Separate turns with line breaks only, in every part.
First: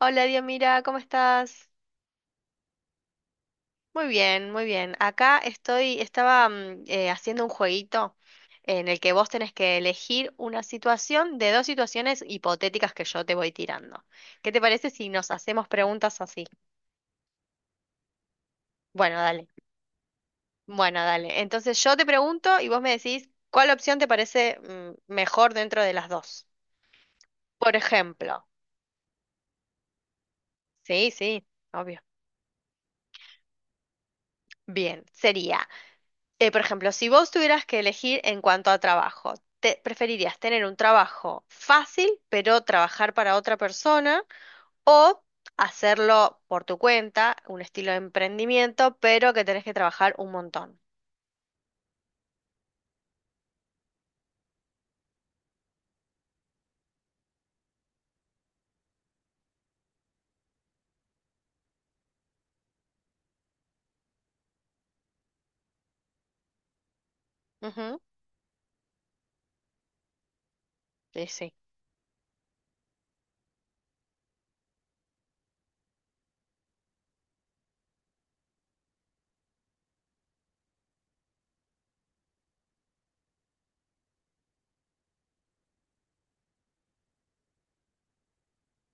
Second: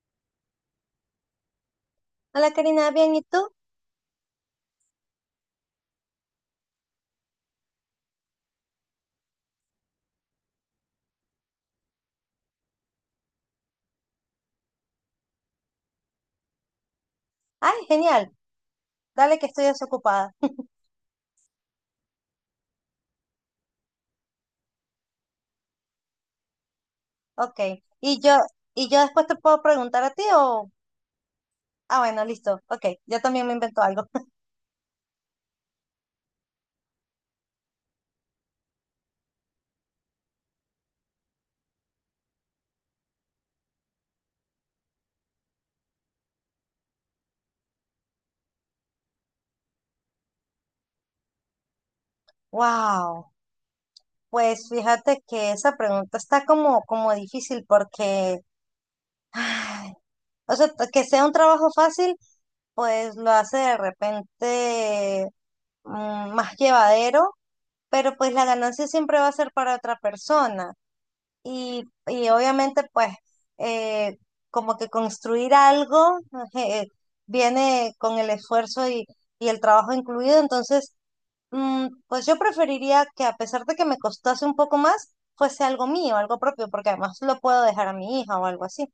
Hola, Diomira, ¿cómo estás?
Hola Karina, bien, ¿y tú?
Muy bien, muy bien. Acá estoy, estaba haciendo un jueguito en el que vos tenés que elegir una situación de dos situaciones hipotéticas que yo te voy tirando. ¿Qué te parece si nos hacemos preguntas así?
Ay, genial,
Bueno,
dale que
dale.
estoy desocupada.
Bueno, dale. Entonces yo te pregunto y vos me decís cuál opción te parece mejor dentro de las dos.
Ok,
Por
y yo,
ejemplo.
y yo después te puedo preguntar a ti o...
Sí, sí, obvio.
Ah, bueno, listo, ok, yo también me invento algo.
Bien, sería. Por ejemplo, si vos tuvieras que elegir en cuanto a trabajo, ¿te preferirías tener un trabajo fácil, pero trabajar para otra persona, o hacerlo por tu cuenta, un estilo de emprendimiento, pero que tenés que trabajar un montón?
Wow, pues fíjate que esa pregunta está como difícil porque, ay, o sea, que sea un trabajo fácil, pues lo hace de repente más llevadero,
Ujú.
pero pues la ganancia siempre va a ser para otra persona.
Sí, sí,
Y obviamente, pues, eh, como que construir algo, eh, viene con el esfuerzo y el trabajo incluido. Entonces, pues yo preferiría que, a pesar de que me costase un poco más, fuese algo mío, algo propio, porque además lo puedo dejar a mi hija o algo así.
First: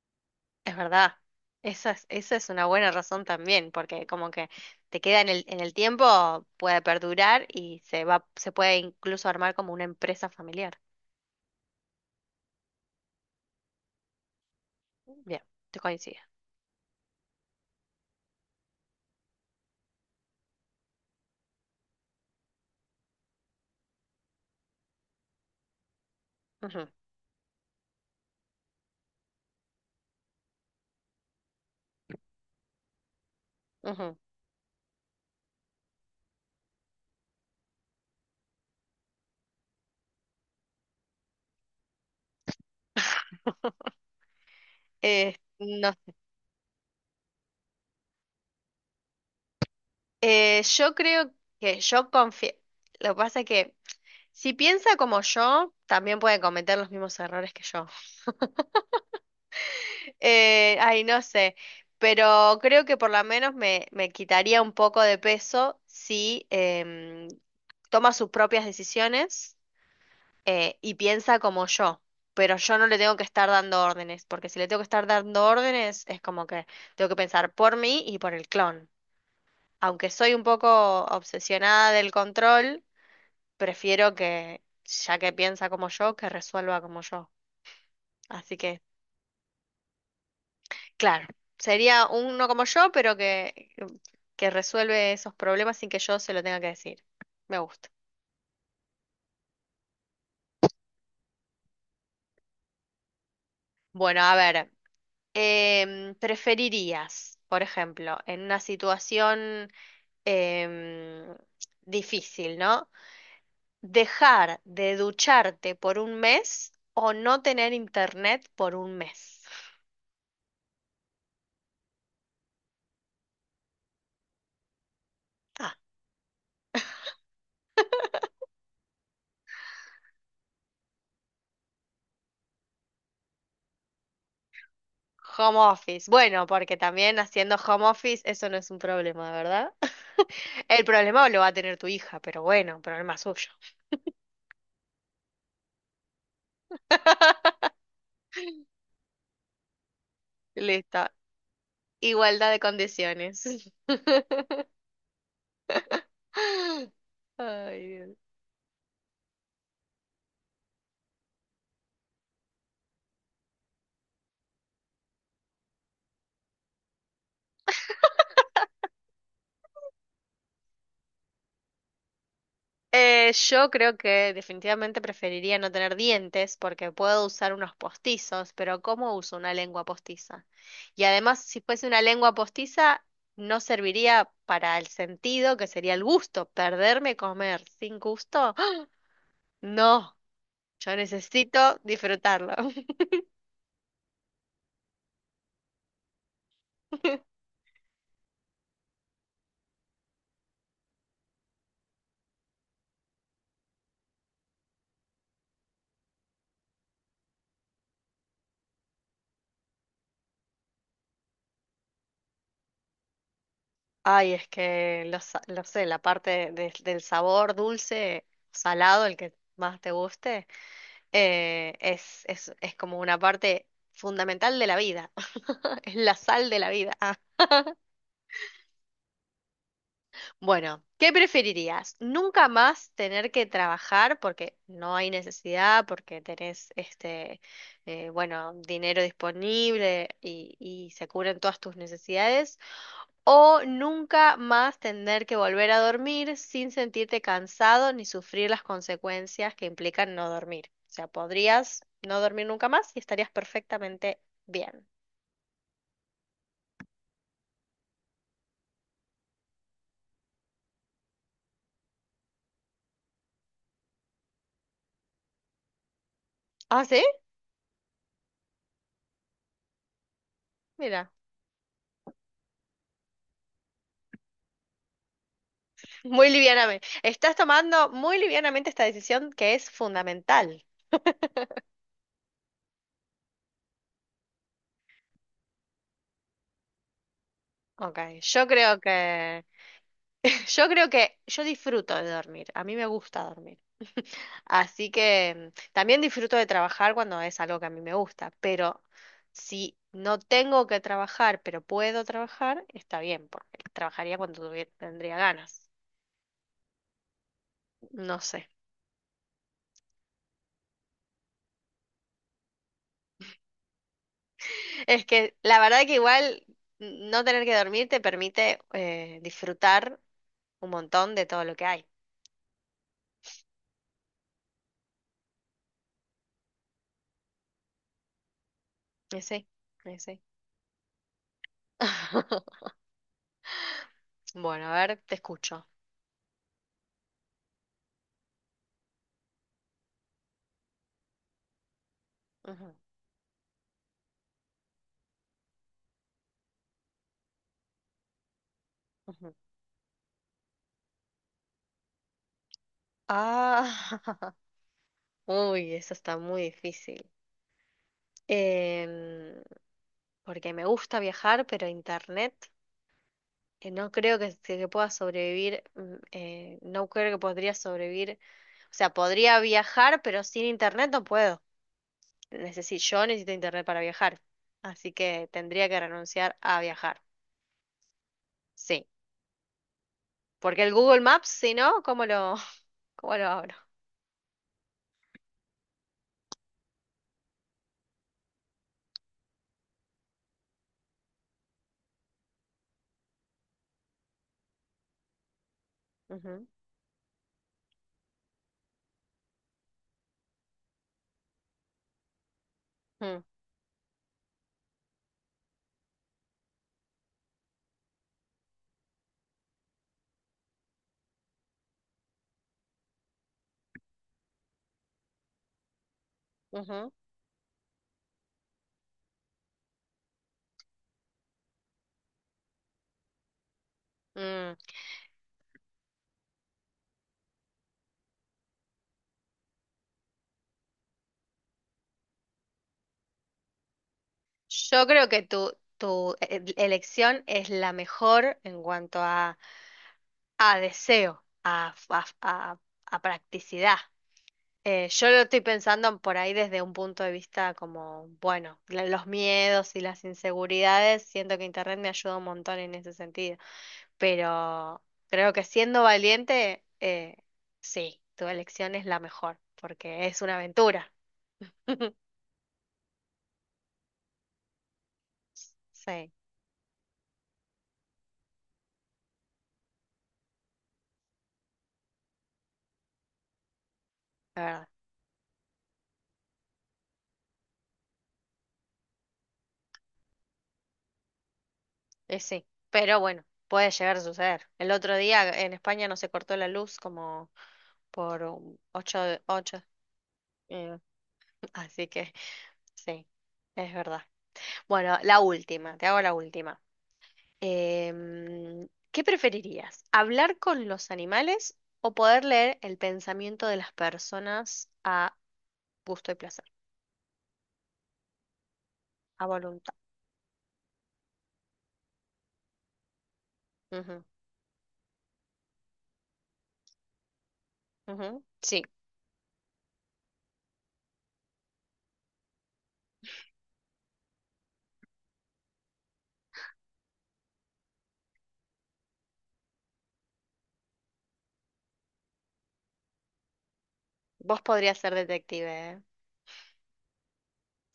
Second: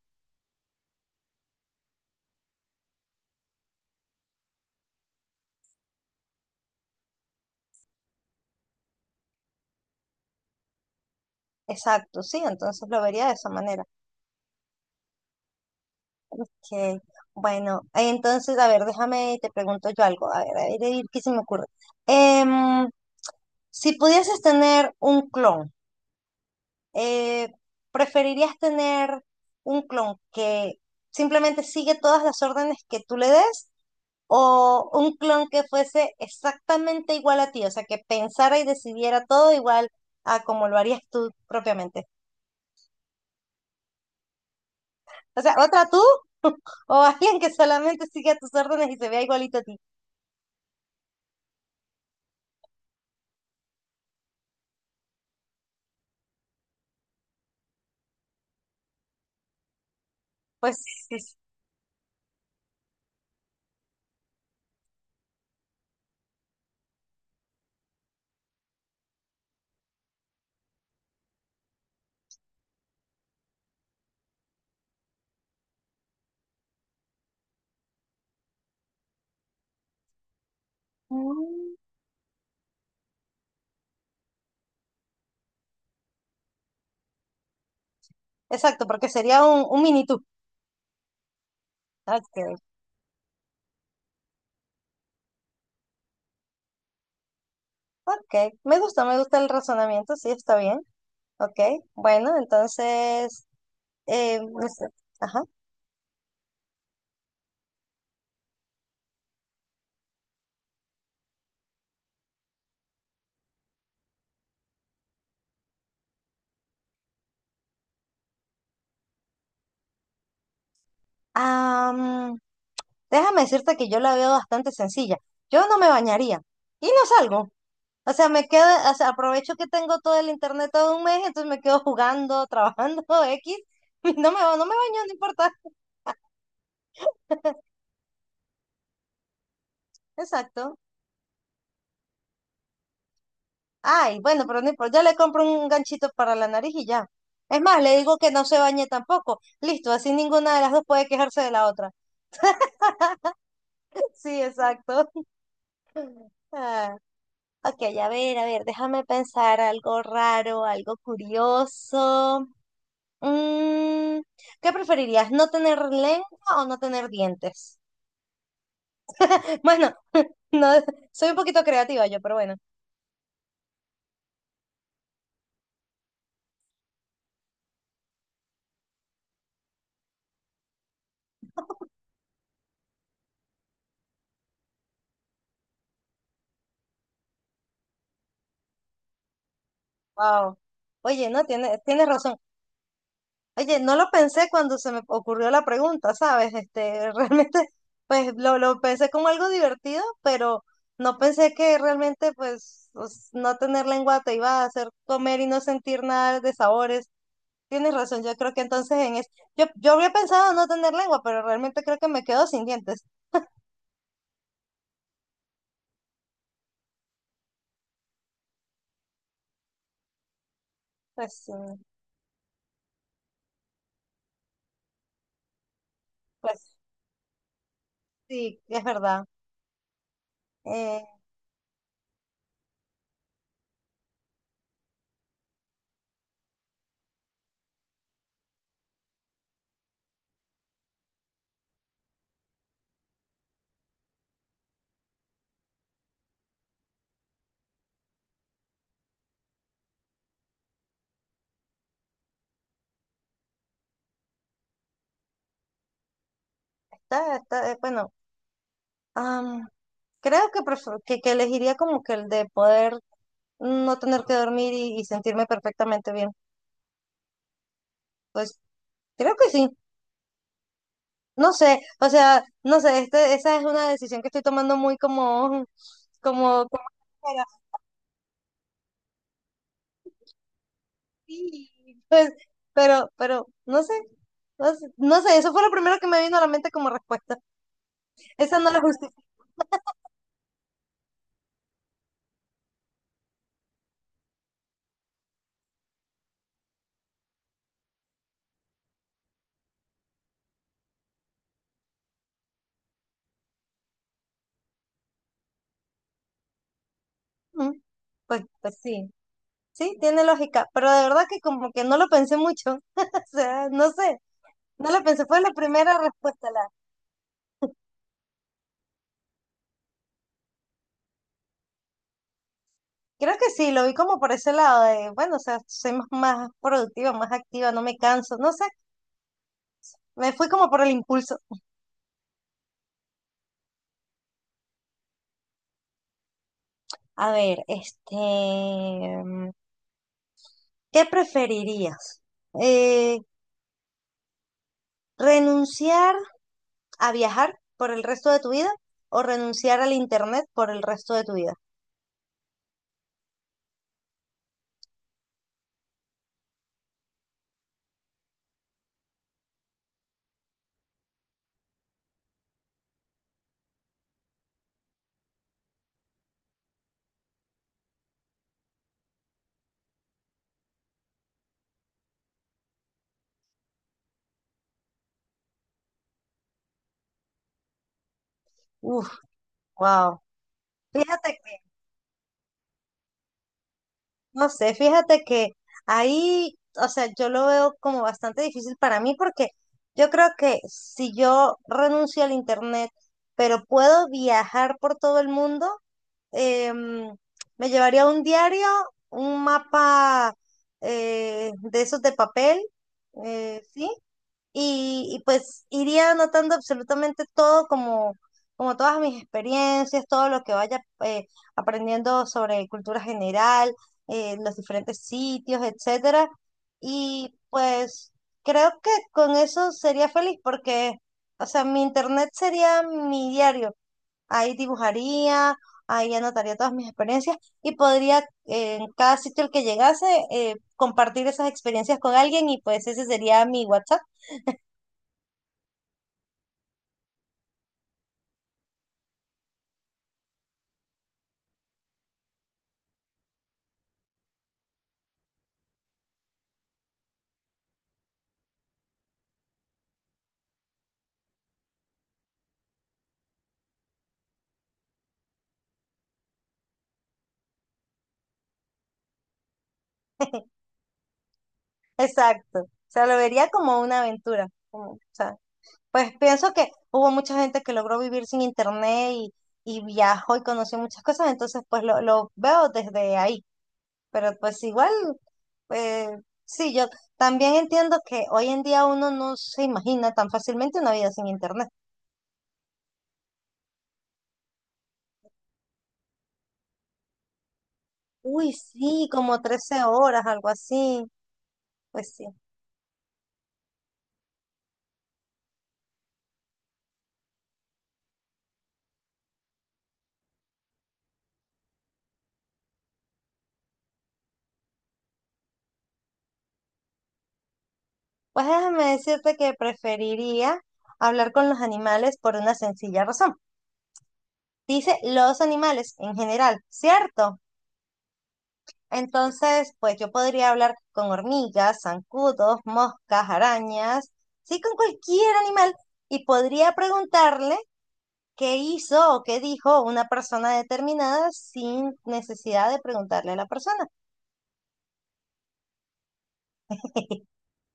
es verdad. Esa es una buena razón también, porque como que te queda en el tiempo, puede perdurar y se puede incluso armar como una empresa familiar.
Exacto, sí, entonces lo vería de esa manera.
Bien, te coincido.
Que, bueno, entonces, a ver, déjame, te pregunto yo algo. A ver, a ver, a ver, ¿qué se me ocurre? Em, si pudieses tener un clon,
Ujú,
eh, ¿preferirías tener un clon que simplemente sigue todas las órdenes que tú le des,
ujú.
o un clon que fuese exactamente igual a ti? O sea, que pensara y decidiera todo igual a como lo harías tú propiamente. O sea, ¿otra
No.
tú o alguien que solamente siga tus órdenes y se vea igualito a ti?
Yo creo que yo confío. Lo que pasa es que si piensa como yo, también puede cometer los mismos errores que yo.
Pues
Ay, no
es-
sé. Pero creo que por lo menos me quitaría un poco de peso si toma sus propias decisiones y piensa como yo. Pero yo no le tengo que estar dando órdenes, porque si le tengo que estar dando órdenes, es como que tengo que pensar por mí y por el clon. Aunque soy un poco
mm,
obsesionada del control, prefiero que, ya que piensa como yo, que resuelva como yo. Así que,
exacto, porque sería un mini tú.
claro, sería uno
Ok,
como yo, pero que resuelve esos problemas sin que yo se lo tenga que decir. Me gusta.
ok. Me gusta el razonamiento, sí, está bien. Ok, bueno, entonces...
Bueno, a
no
ver,
sé, ajá.
¿preferirías, por ejemplo, en una situación em, difícil, ¿no? Dejar de ducharte por un mes o no tener internet por un mes.
Am, déjame decirte que yo la veo bastante sencilla. Yo
Ah,
no me bañaría y no salgo. O sea, me quedo, o sea, aprovecho que tengo todo el internet todo un mes, entonces me quedo jugando, trabajando, X. Y no me, no me baño, no importa.
home office. Bueno, porque también haciendo home office eso no es un problema, ¿verdad?
Exacto.
El problema lo va a tener tu hija, pero bueno, problema suyo.
Ay, bueno, pero no importa. Ya le compro un ganchito para la nariz y ya. Es más, le digo que no se bañe tampoco. Listo, así ninguna de las dos
Listo.
puede quejarse de la otra.
Igualdad de condiciones.
Sí, exacto. Ay. Ok,
Ay, Dios.
a ver, déjame pensar algo raro, algo curioso. Mm, ¿qué preferirías? ¿No tener lengua o no tener dientes? Bueno, no, soy un poquito creativa yo, pero bueno.
Yo creo que definitivamente preferiría no tener dientes porque puedo usar unos postizos, pero ¿cómo uso una lengua postiza? Y además, si fuese una lengua postiza, no serviría para el sentido, que sería el gusto, perderme comer sin gusto. No,
Wow.
yo
Oye, no,
necesito
tienes razón.
disfrutarlo.
Oye, no lo pensé cuando se me ocurrió la pregunta, ¿sabes? Este, realmente, pues lo pensé como algo divertido, pero no pensé que realmente, pues, no tener lengua te iba a hacer comer y no sentir nada de sabores. Tienes razón, yo creo que entonces en es... yo habría pensado no tener lengua, pero realmente creo que me quedo sin dientes.
Ay, es que sa- lo sé, la parte de- del sabor dulce, salado, el que más te guste,
Pues, mm,
es como una parte fundamental de la vida. Es la sal de la
pues
vida. Ah,
sí, es verdad.
bueno, ¿qué
Eh,
preferirías? ¿Nunca más tener que trabajar porque no hay necesidad, porque tenés bueno, dinero disponible y se cubren todas tus necesidades? O nunca más tener que volver a dormir sin sentirte cansado ni sufrir las consecuencias que implican no dormir. O sea, podrías no dormir nunca más y estarías perfectamente bien.
está, bueno, am, creo que, que elegiría como que el de poder no tener que dormir y sentirme perfectamente bien.
Ah, ¿sí?
Pues creo que sí.
Mira,
No sé, o sea, no sé, este, esa es una decisión que estoy tomando muy como,
muy
como,
livianamente.
como
Estás tomando muy livianamente esta decisión que es fundamental.
Sí, pues, pero, no sé, no sé, eso fue lo primero que me vino a la mente como respuesta.
Ok, yo
Esa no
creo
la justifico.
que, yo creo que yo disfruto de dormir. A mí me gusta dormir. Así que también disfruto de trabajar cuando es algo que a mí me gusta, pero si no tengo que trabajar, pero puedo trabajar, está bien, porque trabajaría cuando tuvie- tendría ganas.
Mm,
No sé.
pues, pues sí, sí, tiene lógica, pero de verdad que como que no lo pensé mucho, o sea, no sé, no lo
Es
pensé,
que
fue la
la verdad que
primera
igual
respuesta, la,
no tener que dormir te permite disfrutar un montón de todo lo que hay.
creo que sí, lo vi como por ese lado de, bueno, o sea, soy más, más productiva, más activa, no me canso, no sé,
Sí, sí.
me fui como por el impulso.
Bueno, a ver, te escucho.
A ver, este, mm, ¿qué preferirías?
Ujú,
Eh, ¿renunciar a viajar por el resto de tu vida o
ujú.
renunciar al internet por el resto de tu vida?
Ah, uy, eso está muy difícil. Em, porque me gusta viajar, pero internet no creo que pueda sobrevivir, no creo que podría sobrevivir, o sea, podría viajar, pero sin internet no puedo. Yo necesito internet para viajar, así que tendría que renunciar a viajar, sí,
Uf, wow.
porque el Google Maps,
Fíjate
si
que,
no, ¿cómo lo, cómo lo abro?
no sé, fíjate que ahí, o sea, yo lo veo como bastante difícil para mí porque yo creo que si yo renuncio al internet, pero puedo viajar por todo el mundo,
Ujú,
em, me llevaría un diario, un mapa, de esos de papel,
mm,
¿sí? Y pues iría anotando absolutamente todo, como, como todas mis experiencias, todo lo que vaya aprendiendo sobre cultura general, los diferentes sitios, etcétera.
ujú,
Y pues creo que con eso sería feliz porque, o sea, mi internet sería mi diario. Ahí
mm.
dibujaría, ahí anotaría todas mis experiencias y podría, en cada sitio al que llegase, compartir esas experiencias con alguien, y pues ese sería mi WhatsApp.
Yo creo que tu elección es la mejor en cuanto a deseo, a practicidad. Yo lo estoy pensando por ahí desde un punto de vista como, bueno, los miedos y las inseguridades. Siento que Internet me ayuda un montón en ese sentido. Pero creo que siendo valiente, sí, tu elección es la mejor, porque es una aventura.
Exacto. O sea, lo vería como una aventura. Como, o sea, pues
Sí,
pienso que hubo mucha gente que logró vivir sin internet y viajó y conoció muchas cosas, entonces pues lo veo desde ahí. Pero
la
pues
verdad.
igual, eh, sí, yo también entiendo que hoy en día uno no se imagina tan fácilmente una vida sin internet.
Sí, pero bueno, puede llegar a suceder. El otro día en España no se cortó la luz como por
Uy,
un ocho,
sí, como
ocho,
13 horas, algo
eh,
así.
así que
Pues sí.
sí, es verdad. Bueno, la última, te hago la última. Em, ¿qué preferirías? ¿Hablar con los animales o poder leer el pensamiento de las personas a gusto y placer,
Pues déjame
a
decirte que
voluntad?
preferiría hablar con los animales por una sencilla razón.
Ujú,
Dice los animales en general, ¿cierto?
ujú. Sí,
Entonces, pues yo podría hablar con hormigas, zancudos, moscas, arañas, sí, con cualquier animal, y podría preguntarle qué hizo o qué dijo una persona determinada sin necesidad de preguntarle a la persona.
vos podrías ser detective, ¿eh?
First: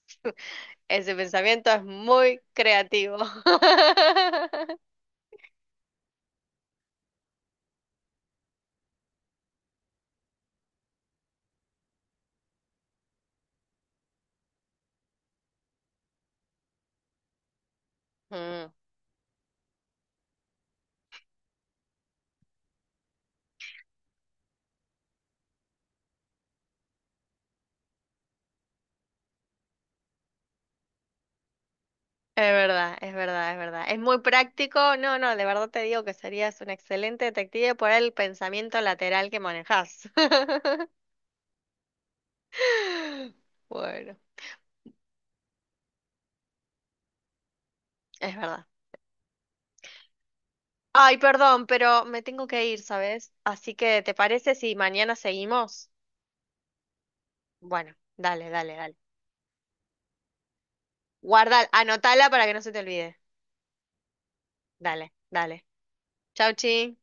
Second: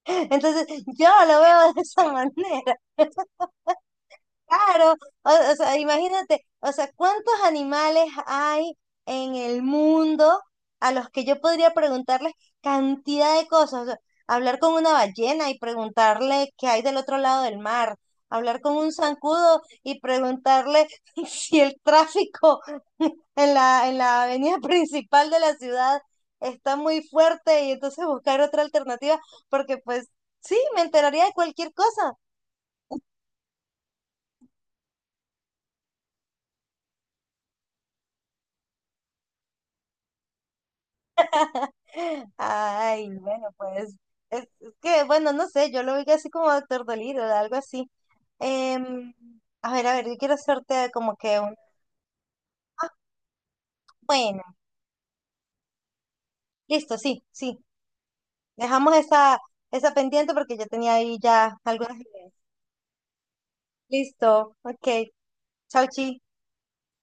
Entonces, yo
Ese
lo
pensamiento
veo de
es
esa
muy
manera.
creativo.
Claro, o sea, imagínate, o sea, ¿cuántos animales hay en el mundo a los que yo podría preguntarles cantidad de cosas? O sea, hablar con una ballena y preguntarle qué hay del otro lado del mar, hablar
Mm,
con un zancudo y preguntarle si el tráfico en en la avenida principal de la ciudad está muy fuerte, y entonces buscar otra alternativa, porque pues sí, me enteraría de cualquier cosa.
es verdad, es verdad, es verdad. Es muy práctico. No, no, de verdad te digo que serías un excelente detective por el pensamiento lateral que manejas.
Ay, bueno, pues
Bueno,
es que, bueno, no sé, yo lo vi así como Doctor Dolittle, algo así.
es verdad.
Em, a ver, yo quiero hacerte como
Ay,
que un...
perdón, pero me tengo que ir,
Ah,
¿sabes? Así que, ¿te
bueno,
parece si mañana seguimos?
listo, sí, sí.
Bueno, dale, dale,
Dejamos
dale.
esa, esa pendiente porque yo tenía ahí ya
Guarda,
algunas
anotala
ideas.
para que no se te olvide.
Listo, ok.
Dale, dale.
Chau, chi.
Chau, chi.